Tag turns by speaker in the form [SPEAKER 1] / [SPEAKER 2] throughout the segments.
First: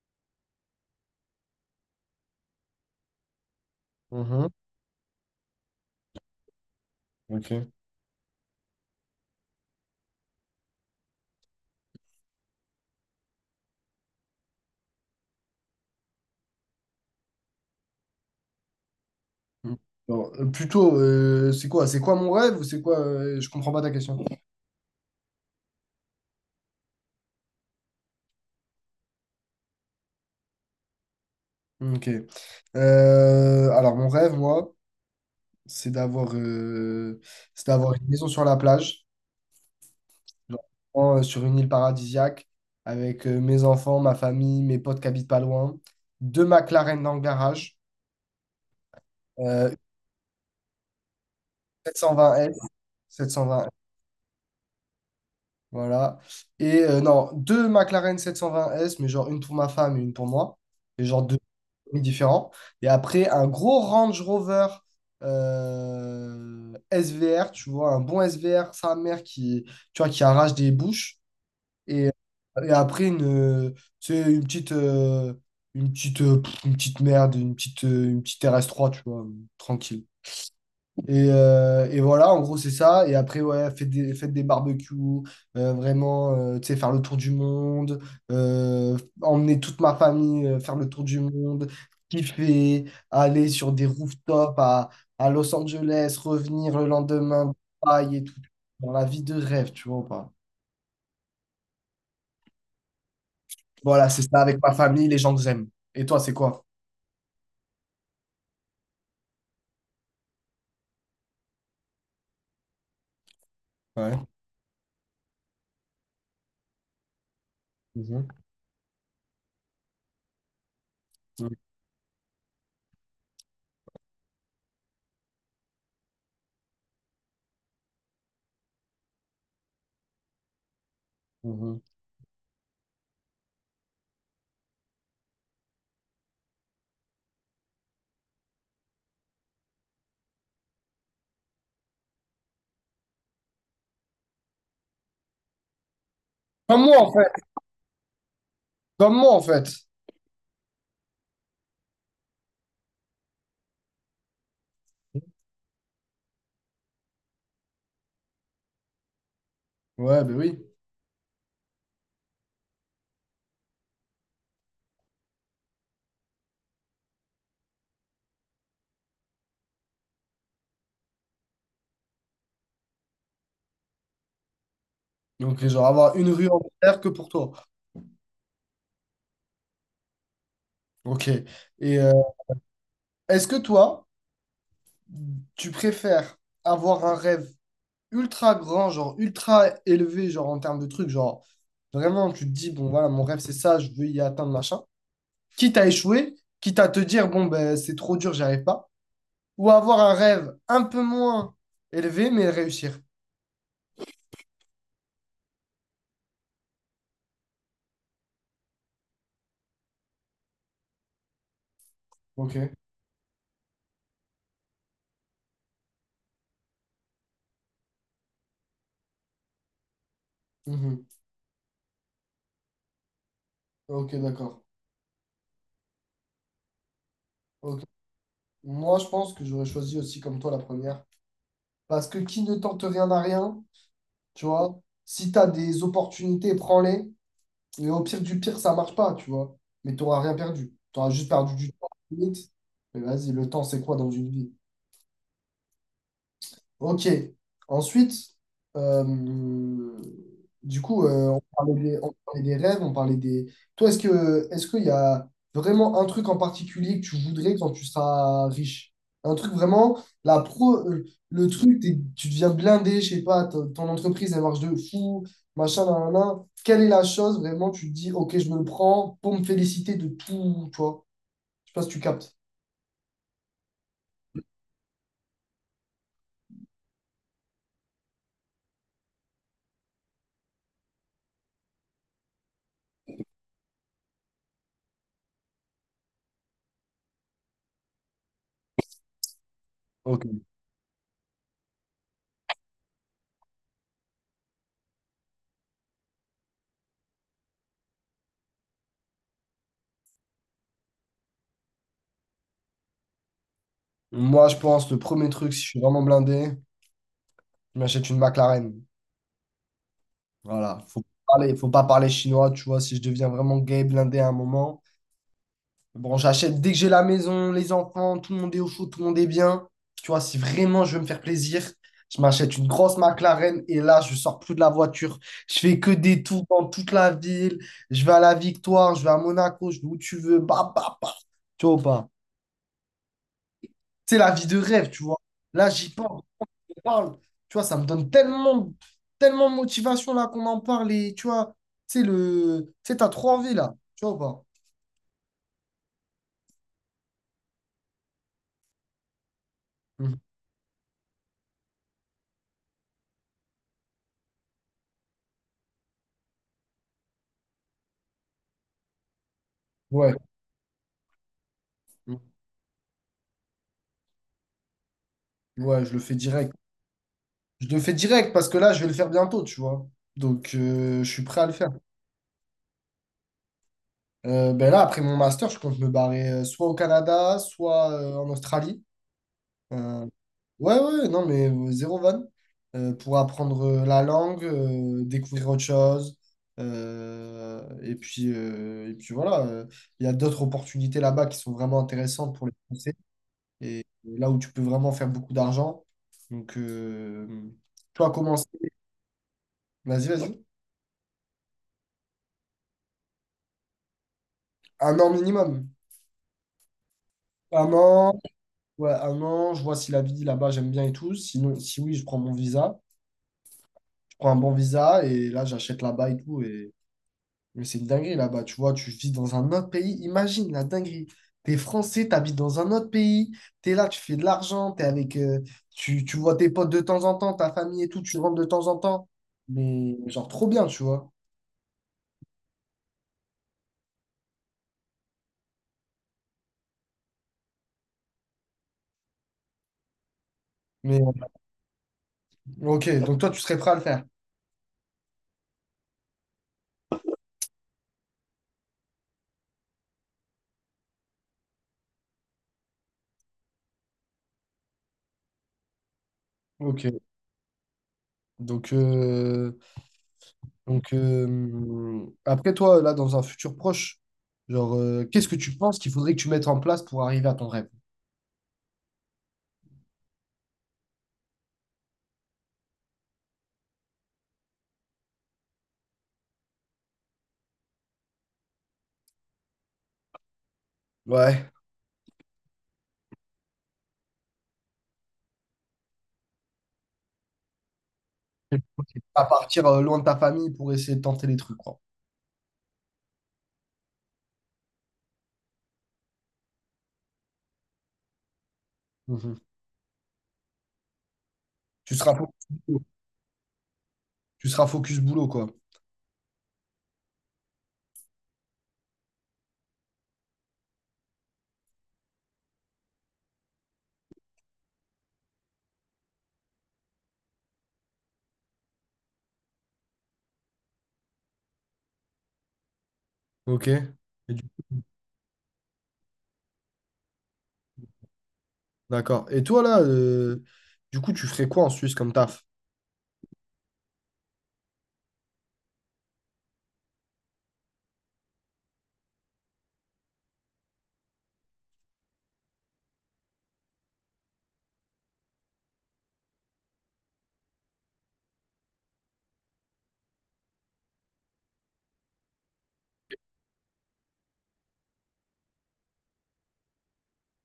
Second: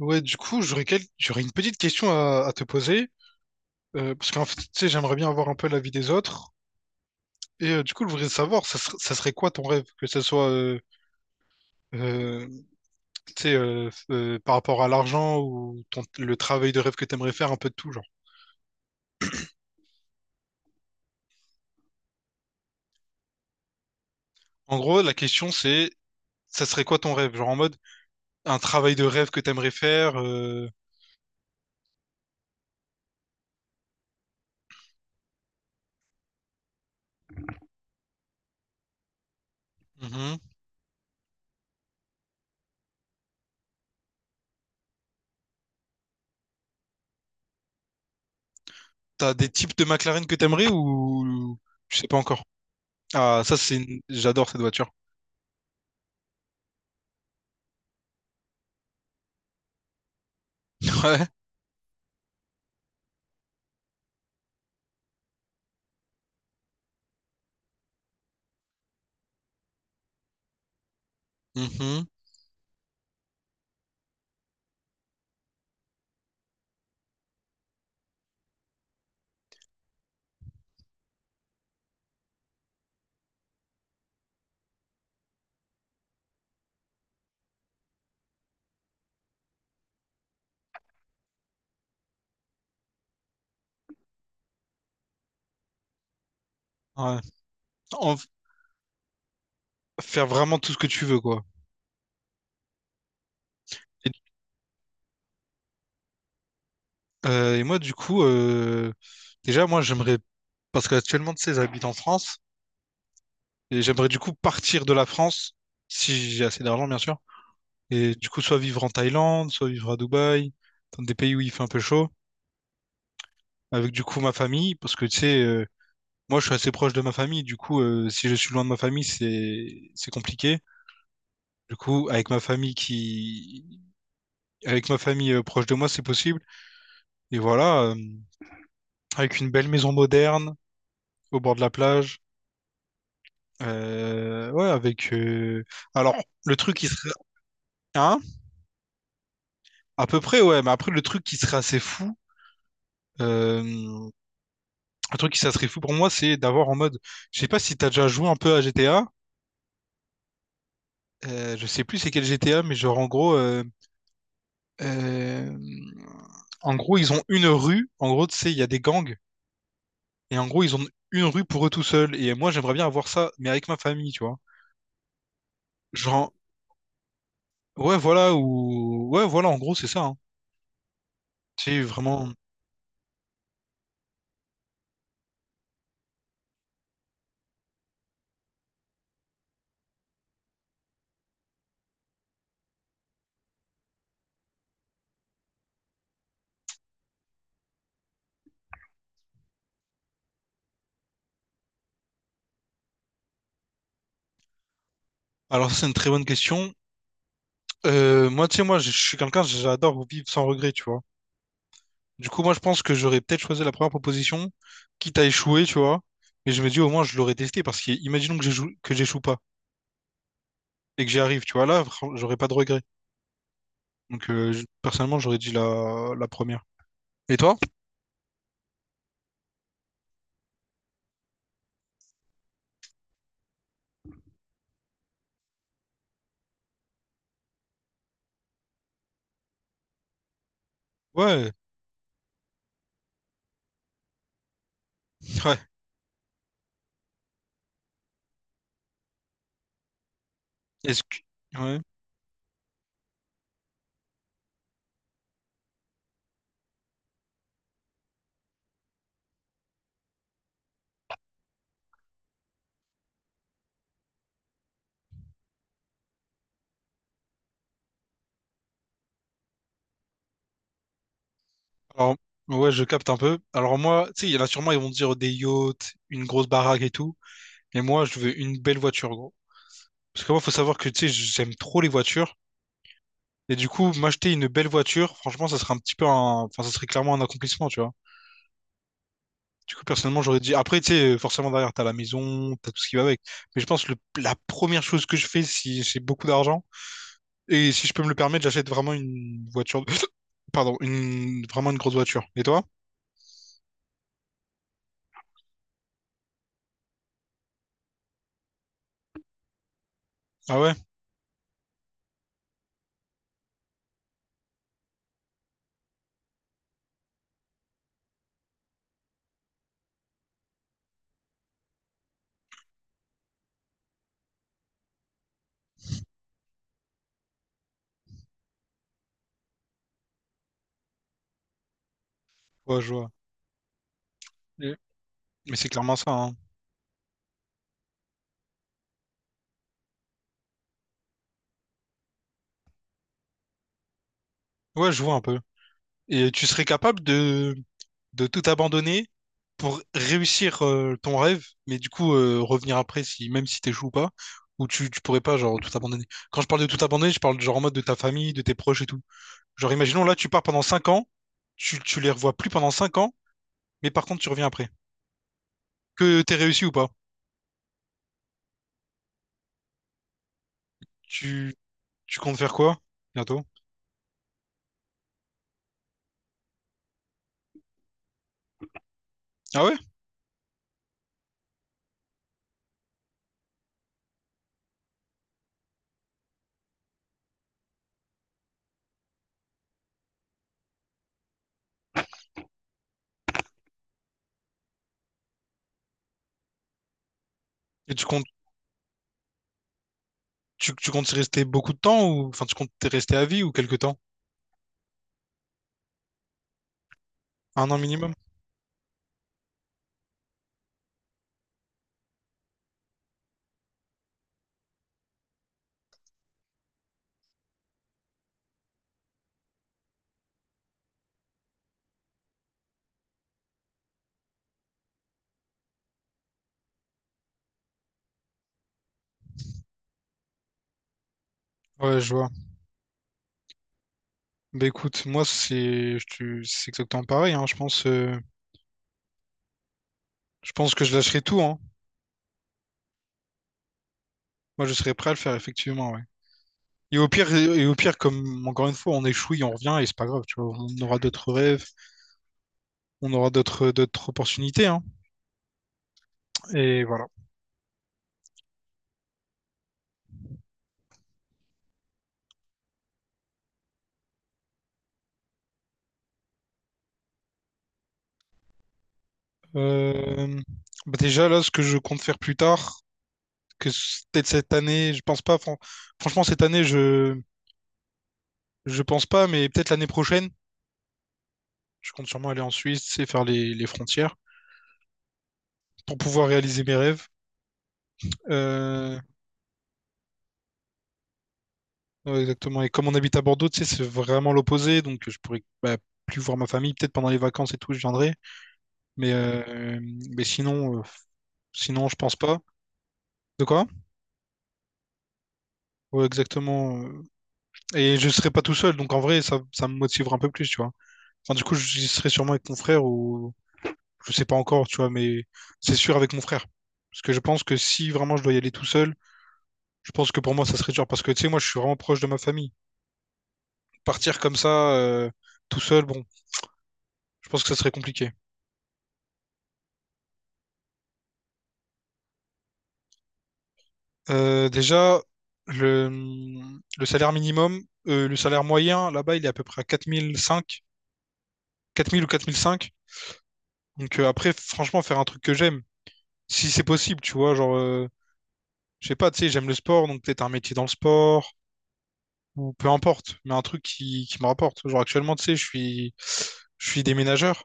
[SPEAKER 1] Ouais, du coup, j'aurais une petite question à te poser, parce qu'en
[SPEAKER 2] Mhm.
[SPEAKER 1] fait, tu sais, j'aimerais bien avoir un peu l'avis des autres.
[SPEAKER 2] Ok.
[SPEAKER 1] Du coup, je voudrais savoir, ça serait quoi ton rêve? Que ce soit, euh, tu sais, par rapport à l'argent le travail de rêve que t'aimerais faire, un peu de tout, genre.
[SPEAKER 2] Mm. Non, plutôt, c'est quoi? C'est quoi mon rêve ou c'est quoi? Je comprends pas ta question.
[SPEAKER 1] En gros, la question, c'est, ça serait quoi ton rêve? Genre en mode, un travail de rêve que t'aimerais faire,
[SPEAKER 2] Ok. Alors, mon rêve, moi, c'est d'avoir euh, c'est d'avoir une maison sur la plage,
[SPEAKER 1] mhm.
[SPEAKER 2] genre, vraiment, sur une île paradisiaque, avec mes enfants, ma famille, mes potes qui habitent pas loin, deux McLaren dans le garage,
[SPEAKER 1] T'as des
[SPEAKER 2] euh,
[SPEAKER 1] types de McLaren que t'aimerais , ou
[SPEAKER 2] sept
[SPEAKER 1] tu sais
[SPEAKER 2] cent
[SPEAKER 1] pas encore?
[SPEAKER 2] vingt s sept
[SPEAKER 1] Ah,
[SPEAKER 2] cent vingt
[SPEAKER 1] j'adore cette voiture.
[SPEAKER 2] voilà. Et non, deux McLaren 720S, mais genre une pour ma femme et une pour moi. Et
[SPEAKER 1] Ouais.
[SPEAKER 2] genre différents. Et après, un gros Range Rover, SVR, tu vois, un bon SVR sa mère qui, tu vois, qui arrache des bouches.
[SPEAKER 1] Mhm.
[SPEAKER 2] Et, et après, une, tu sais, une petite, une petite, une petite merde, une petite RS3, tu vois, tranquille. Et voilà, en gros, c'est ça. Et après, ouais, faites des barbecues, vraiment, tu sais, faire le tour du monde, emmener toute ma famille faire le tour du monde, kiffer, aller sur des rooftops à Los Angeles, revenir le lendemain,
[SPEAKER 1] Ouais,
[SPEAKER 2] Dubaï et tout. Dans la vie de rêve, tu vois ou
[SPEAKER 1] faire
[SPEAKER 2] pas?
[SPEAKER 1] vraiment tout ce que tu veux, quoi.
[SPEAKER 2] Voilà,
[SPEAKER 1] Et,
[SPEAKER 2] c'est ça avec ma famille, les gens que j'aime. Et toi, c'est quoi?
[SPEAKER 1] et moi, du coup, déjà, moi, j'aimerais, parce qu'actuellement, tu sais, j'habite en France, et j'aimerais du
[SPEAKER 2] Ouais.
[SPEAKER 1] coup partir de la France, si j'ai assez d'argent, bien sûr, et du
[SPEAKER 2] Mhm.
[SPEAKER 1] coup, soit vivre en Thaïlande, soit vivre à Dubaï, dans des pays où il
[SPEAKER 2] Mhm.
[SPEAKER 1] fait un peu chaud, avec du coup ma famille, parce que tu sais, moi, je suis assez proche de ma famille, du coup, si je suis loin de ma famille, c'est compliqué. Du
[SPEAKER 2] Mhm.
[SPEAKER 1] coup, avec ma famille proche de moi, c'est possible. Et voilà, avec une belle maison moderne au bord de la plage. Ouais, avec. Alors, ouais, le truc
[SPEAKER 2] Comme
[SPEAKER 1] qui
[SPEAKER 2] moi,
[SPEAKER 1] serait.
[SPEAKER 2] en fait.
[SPEAKER 1] Hein?
[SPEAKER 2] Comme moi, en fait.
[SPEAKER 1] À peu près, ouais, mais après, le truc qui serait assez fou. euh, Un truc qui ça serait fou pour moi, c'est d'avoir en mode. Je sais pas si t'as déjà joué un peu à GTA.
[SPEAKER 2] Ouais, ben oui.
[SPEAKER 1] Je sais plus c'est quel GTA, mais genre, en gros. Euh, En gros, ils ont une rue. En gros, tu sais, il y a des gangs. Et en gros, ils ont une rue pour eux tout seuls. Et moi, j'aimerais bien avoir ça, mais avec ma famille, tu vois.
[SPEAKER 2] Donc, genre, avoir une
[SPEAKER 1] Genre,
[SPEAKER 2] rue entière que pour toi.
[SPEAKER 1] ouais, voilà, ou, ouais, voilà, en gros, c'est ça, hein.
[SPEAKER 2] Ok.
[SPEAKER 1] C'est
[SPEAKER 2] Et
[SPEAKER 1] vraiment.
[SPEAKER 2] est-ce que toi, tu préfères avoir un rêve ultra grand, genre ultra élevé, genre en termes de trucs, genre vraiment tu te dis, bon voilà, mon rêve c'est ça, je veux y atteindre, machin, quitte à échouer, quitte à te dire, bon ben c'est trop dur, j'y arrive pas, ou avoir un rêve un peu moins élevé, mais réussir.
[SPEAKER 1] Alors, ça, c'est une très bonne question. Moi, tu sais, moi, je suis quelqu'un, j'adore vivre sans regret, tu vois. Du coup, moi, je
[SPEAKER 2] Ok.
[SPEAKER 1] pense que j'aurais peut-être choisi la première proposition, quitte à échouer, tu vois. Mais je me dis, au moins, je l'aurais testé, parce que imaginons que j'échoue pas et
[SPEAKER 2] Mhm.
[SPEAKER 1] que j'y arrive, tu vois. J'aurais pas de regret.
[SPEAKER 2] Ok,
[SPEAKER 1] Donc,
[SPEAKER 2] d'accord.
[SPEAKER 1] personnellement, j'aurais dit la première. Et toi?
[SPEAKER 2] Ok. Moi, je pense que j'aurais choisi aussi comme toi la première, parce que qui ne tente rien à rien, tu vois, si tu as des opportunités, prends-les. Et au pire du pire, ça marche pas, tu vois. Mais tu n'auras rien perdu. Tu auras juste
[SPEAKER 1] Ouais,
[SPEAKER 2] perdu du temps, limite. Mais vas-y, le temps, c'est quoi dans une vie?
[SPEAKER 1] ouais.
[SPEAKER 2] Ok. Ensuite, euh, du
[SPEAKER 1] Est-ce
[SPEAKER 2] coup, on
[SPEAKER 1] que... Ouais.
[SPEAKER 2] parlait des, on parlait des rêves, on parlait des. Toi, est-ce qu'il y a vraiment un truc en particulier que tu voudrais quand tu seras riche? Un truc vraiment, la pro, euh, le truc, tu deviens blindé, je sais pas, ton entreprise, elle marche de fou, machin, nan, nan, nan. Quelle est la chose vraiment, tu te dis, ok, je me le prends pour me féliciter de tout, toi? Je sais pas si tu
[SPEAKER 1] Alors,
[SPEAKER 2] captes.
[SPEAKER 1] ouais, je capte un peu. Alors, moi, tu sais, il y en a sûrement, ils vont dire des yachts, une grosse baraque et tout. Mais moi, je veux une belle voiture, gros. Parce que moi, faut savoir que, tu sais, j'aime trop les voitures. Et du coup, m'acheter une belle voiture, franchement, ça serait un petit peu un... Enfin, ça serait clairement un accomplissement, tu vois. Du coup, personnellement,
[SPEAKER 2] Ok.
[SPEAKER 1] j'aurais dit... Après, tu sais, forcément, derrière, t'as la maison, t'as tout ce qui va avec. Mais je pense que la première chose que je fais, si j'ai beaucoup d'argent, et si je peux me le permettre, j'achète vraiment une voiture... Pardon, une... vraiment une grosse voiture. Et toi?
[SPEAKER 2] Moi, je pense, le premier truc, si je suis vraiment blindé, je m'achète une McLaren.
[SPEAKER 1] Ah ouais?
[SPEAKER 2] Voilà, faut pas parler chinois, tu vois, si je deviens vraiment gay, blindé à un moment. Bon, j'achète dès que j'ai la maison, les enfants, tout le monde est au chaud, tout le monde est bien. Tu vois, si vraiment je veux me faire plaisir, je m'achète une grosse McLaren et là, je sors plus de la voiture. Je fais que des tours dans toute la ville. Je vais à la Victoire, je vais à Monaco, je vais où tu veux. Bah, bah, bah. Tu vois ou pas?
[SPEAKER 1] Ouais, je vois.
[SPEAKER 2] C'est la vie de
[SPEAKER 1] Et-
[SPEAKER 2] rêve, tu vois.
[SPEAKER 1] mais c'est
[SPEAKER 2] Là, j'y
[SPEAKER 1] clairement ça,
[SPEAKER 2] pense.
[SPEAKER 1] hein.
[SPEAKER 2] parle. Tu vois, ça me donne tellement, tellement de motivation là qu'on en parle. Et tu vois, tu sais, t'as trop envie là. Tu vois ou pas?
[SPEAKER 1] Ouais, je vois un peu. Et tu serais capable de tout abandonner pour
[SPEAKER 2] Mhm.
[SPEAKER 1] réussir ton rêve, mais du coup revenir après si même si t'échoues ou pas, ou tu pourrais pas genre tout abandonner. Quand je parle de tout abandonner, je parle genre en mode de ta famille, de tes proches et tout. Genre imaginons là
[SPEAKER 2] Ouais.
[SPEAKER 1] tu pars pendant 5 ans, tu les
[SPEAKER 2] Mhm.
[SPEAKER 1] revois plus pendant 5 ans, mais par contre tu reviens après.
[SPEAKER 2] Ouais, je le fais
[SPEAKER 1] Que t'aies
[SPEAKER 2] direct.
[SPEAKER 1] réussi ou pas?
[SPEAKER 2] Je le fais direct parce que là, je vais le faire bientôt, tu vois. Donc, je suis prêt à le
[SPEAKER 1] Tu,
[SPEAKER 2] faire.
[SPEAKER 1] Tu comptes faire quoi bientôt?
[SPEAKER 2] Ben là, après mon master, je compte me barrer soit au Canada, soit en Australie.
[SPEAKER 1] Ah ouais?
[SPEAKER 2] Euh, Ouais, ouais, non, mais zéro vanne. Pour apprendre la langue, découvrir autre chose. Et puis voilà, il y a d'autres opportunités là-bas qui sont vraiment intéressantes pour les Français. Et là où tu peux vraiment faire beaucoup d'argent. Donc,
[SPEAKER 1] Et tu
[SPEAKER 2] toi,
[SPEAKER 1] comptes
[SPEAKER 2] commence. Vas-y, vas-y.
[SPEAKER 1] tu comptes y rester beaucoup de temps ou enfin tu comptes y rester à vie ou quelque temps?
[SPEAKER 2] Un an minimum.
[SPEAKER 1] Un
[SPEAKER 2] Un
[SPEAKER 1] an minimum?
[SPEAKER 2] an, ouais, un an, je vois si la vie là-bas, j'aime bien et tout. Sinon, si oui, je prends mon visa. Je prends un bon visa et là, j'achète là-bas et tout. Mais c'est une dinguerie là-bas, tu vois, tu vis dans un autre pays. Imagine la dinguerie. T'es français, t'habites dans un autre pays, t'es là, tu fais de l'argent, t'es avec, tu vois tes potes de temps en temps, ta famille et tout, tu rentres de temps en temps. Mais genre trop bien, tu vois.
[SPEAKER 1] Ouais, je vois. Bah écoute, moi c'est c'est exactement pareil, hein. Je pense que je
[SPEAKER 2] Mais
[SPEAKER 1] lâcherai tout, hein.
[SPEAKER 2] ok, donc toi, tu serais prêt à le faire.
[SPEAKER 1] Moi, je serais prêt à le faire, effectivement, ouais. Et au pire, comme encore une fois, on échoue et on revient, et c'est pas grave, tu vois. On aura d'autres rêves, on aura d'autres opportunités, hein. Et
[SPEAKER 2] Ok.
[SPEAKER 1] voilà.
[SPEAKER 2] Donc, euh, donc, après toi, là, dans un futur proche, genre, qu'est-ce que tu penses qu'il faudrait que tu mettes en place pour arriver à ton rêve?
[SPEAKER 1] Euh, bah déjà, là, ce que je compte faire plus tard, peut-être cette année, je pense pas, franchement, cette année, je pense pas, mais peut-être l'année prochaine,
[SPEAKER 2] Ouais.
[SPEAKER 1] je compte sûrement aller en Suisse et faire les frontières pour pouvoir réaliser mes rêves. Euh,
[SPEAKER 2] À partir loin de ta famille pour essayer de tenter les trucs, quoi.
[SPEAKER 1] Ouais, exactement. Et comme on habite à Bordeaux, tu sais, c'est vraiment l'opposé. Donc, je pourrais bah, plus voir ma famille. Peut-être pendant les vacances et tout, je viendrai. Mais,
[SPEAKER 2] Mhm.
[SPEAKER 1] euh, mais sinon,
[SPEAKER 2] Tu
[SPEAKER 1] je
[SPEAKER 2] seras
[SPEAKER 1] pense
[SPEAKER 2] focus
[SPEAKER 1] pas.
[SPEAKER 2] boulot.
[SPEAKER 1] De quoi?
[SPEAKER 2] Tu seras focus boulot, quoi.
[SPEAKER 1] Ouais, exactement. Euh, et je serai pas tout seul. Donc, en vrai, ça me motivera un peu plus, tu vois. Enfin, du coup, j'y serai sûrement avec mon frère ou je sais pas encore, tu vois, mais c'est sûr avec mon frère. Parce que je pense que si vraiment je dois y aller tout seul, je pense que pour moi, ça serait dur. Parce que, tu sais, moi, je suis vraiment proche de ma famille.
[SPEAKER 2] Ok.
[SPEAKER 1] Partir comme
[SPEAKER 2] Du-
[SPEAKER 1] ça, tout seul, bon, je pense que ça serait compliqué.
[SPEAKER 2] D'accord. Et toi, là, du coup, tu ferais quoi en Suisse comme taf?
[SPEAKER 1] Déjà, le, le salaire minimum, le salaire moyen, là-bas, il est à peu près à quatre mille cinq, 4 000 ou 4005. Donc après, franchement, faire un truc que j'aime, si c'est possible, tu vois, genre, je sais pas, tu sais, j'aime le sport, donc peut-être un métier dans le sport, ou peu importe, mais un truc qui me rapporte. Genre actuellement, tu sais, je suis déménageur.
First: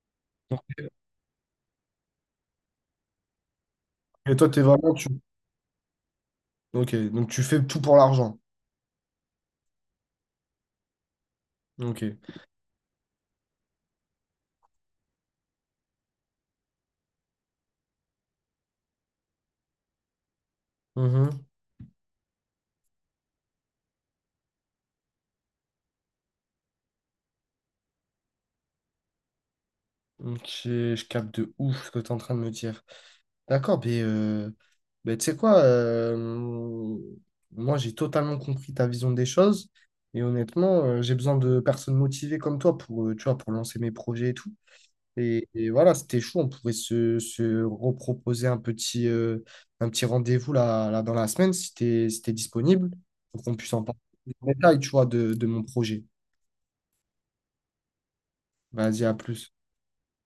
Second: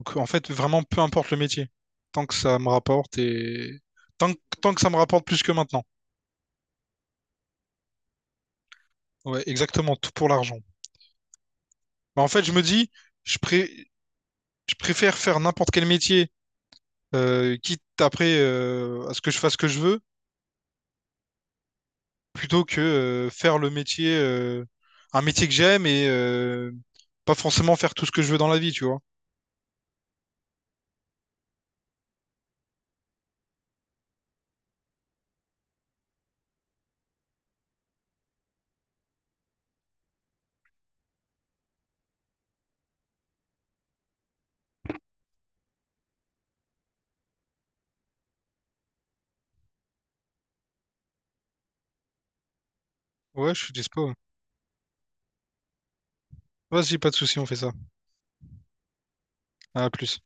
[SPEAKER 1] Donc en fait,
[SPEAKER 2] Ok.
[SPEAKER 1] vraiment, peu importe le métier, tant que ça me rapporte et
[SPEAKER 2] Et toi, t'es
[SPEAKER 1] tant que ça
[SPEAKER 2] vraiment...
[SPEAKER 1] me
[SPEAKER 2] Tu...
[SPEAKER 1] rapporte plus que maintenant.
[SPEAKER 2] Ok, donc tu fais tout pour l'argent.
[SPEAKER 1] Ouais, exactement, tout pour l'argent.
[SPEAKER 2] Ok.
[SPEAKER 1] Bah, en fait, je me dis... Je, pré- Je préfère faire n'importe quel métier, quitte après à ce que je fasse ce que je veux,
[SPEAKER 2] Mhm.
[SPEAKER 1] plutôt que faire le métier, un métier que j'aime et pas forcément faire tout ce que je veux dans la vie, tu vois.
[SPEAKER 2] Ok, je capte de ouf ce que tu es en train de me dire. D'accord, mais tu sais quoi, moi j'ai totalement compris ta vision des choses et honnêtement, j'ai besoin de personnes motivées comme toi tu vois, pour lancer mes projets et tout. Et voilà, c'était chaud. On pouvait se reproposer un petit rendez-vous là dans la semaine si t'es disponible pour
[SPEAKER 1] Ouais,
[SPEAKER 2] qu'on
[SPEAKER 1] je suis
[SPEAKER 2] puisse en parler
[SPEAKER 1] dispo.
[SPEAKER 2] plus en détail, tu vois, de mon projet.
[SPEAKER 1] Vas-y, pas de souci, on fait ça.
[SPEAKER 2] Vas-y, à plus.
[SPEAKER 1] À plus.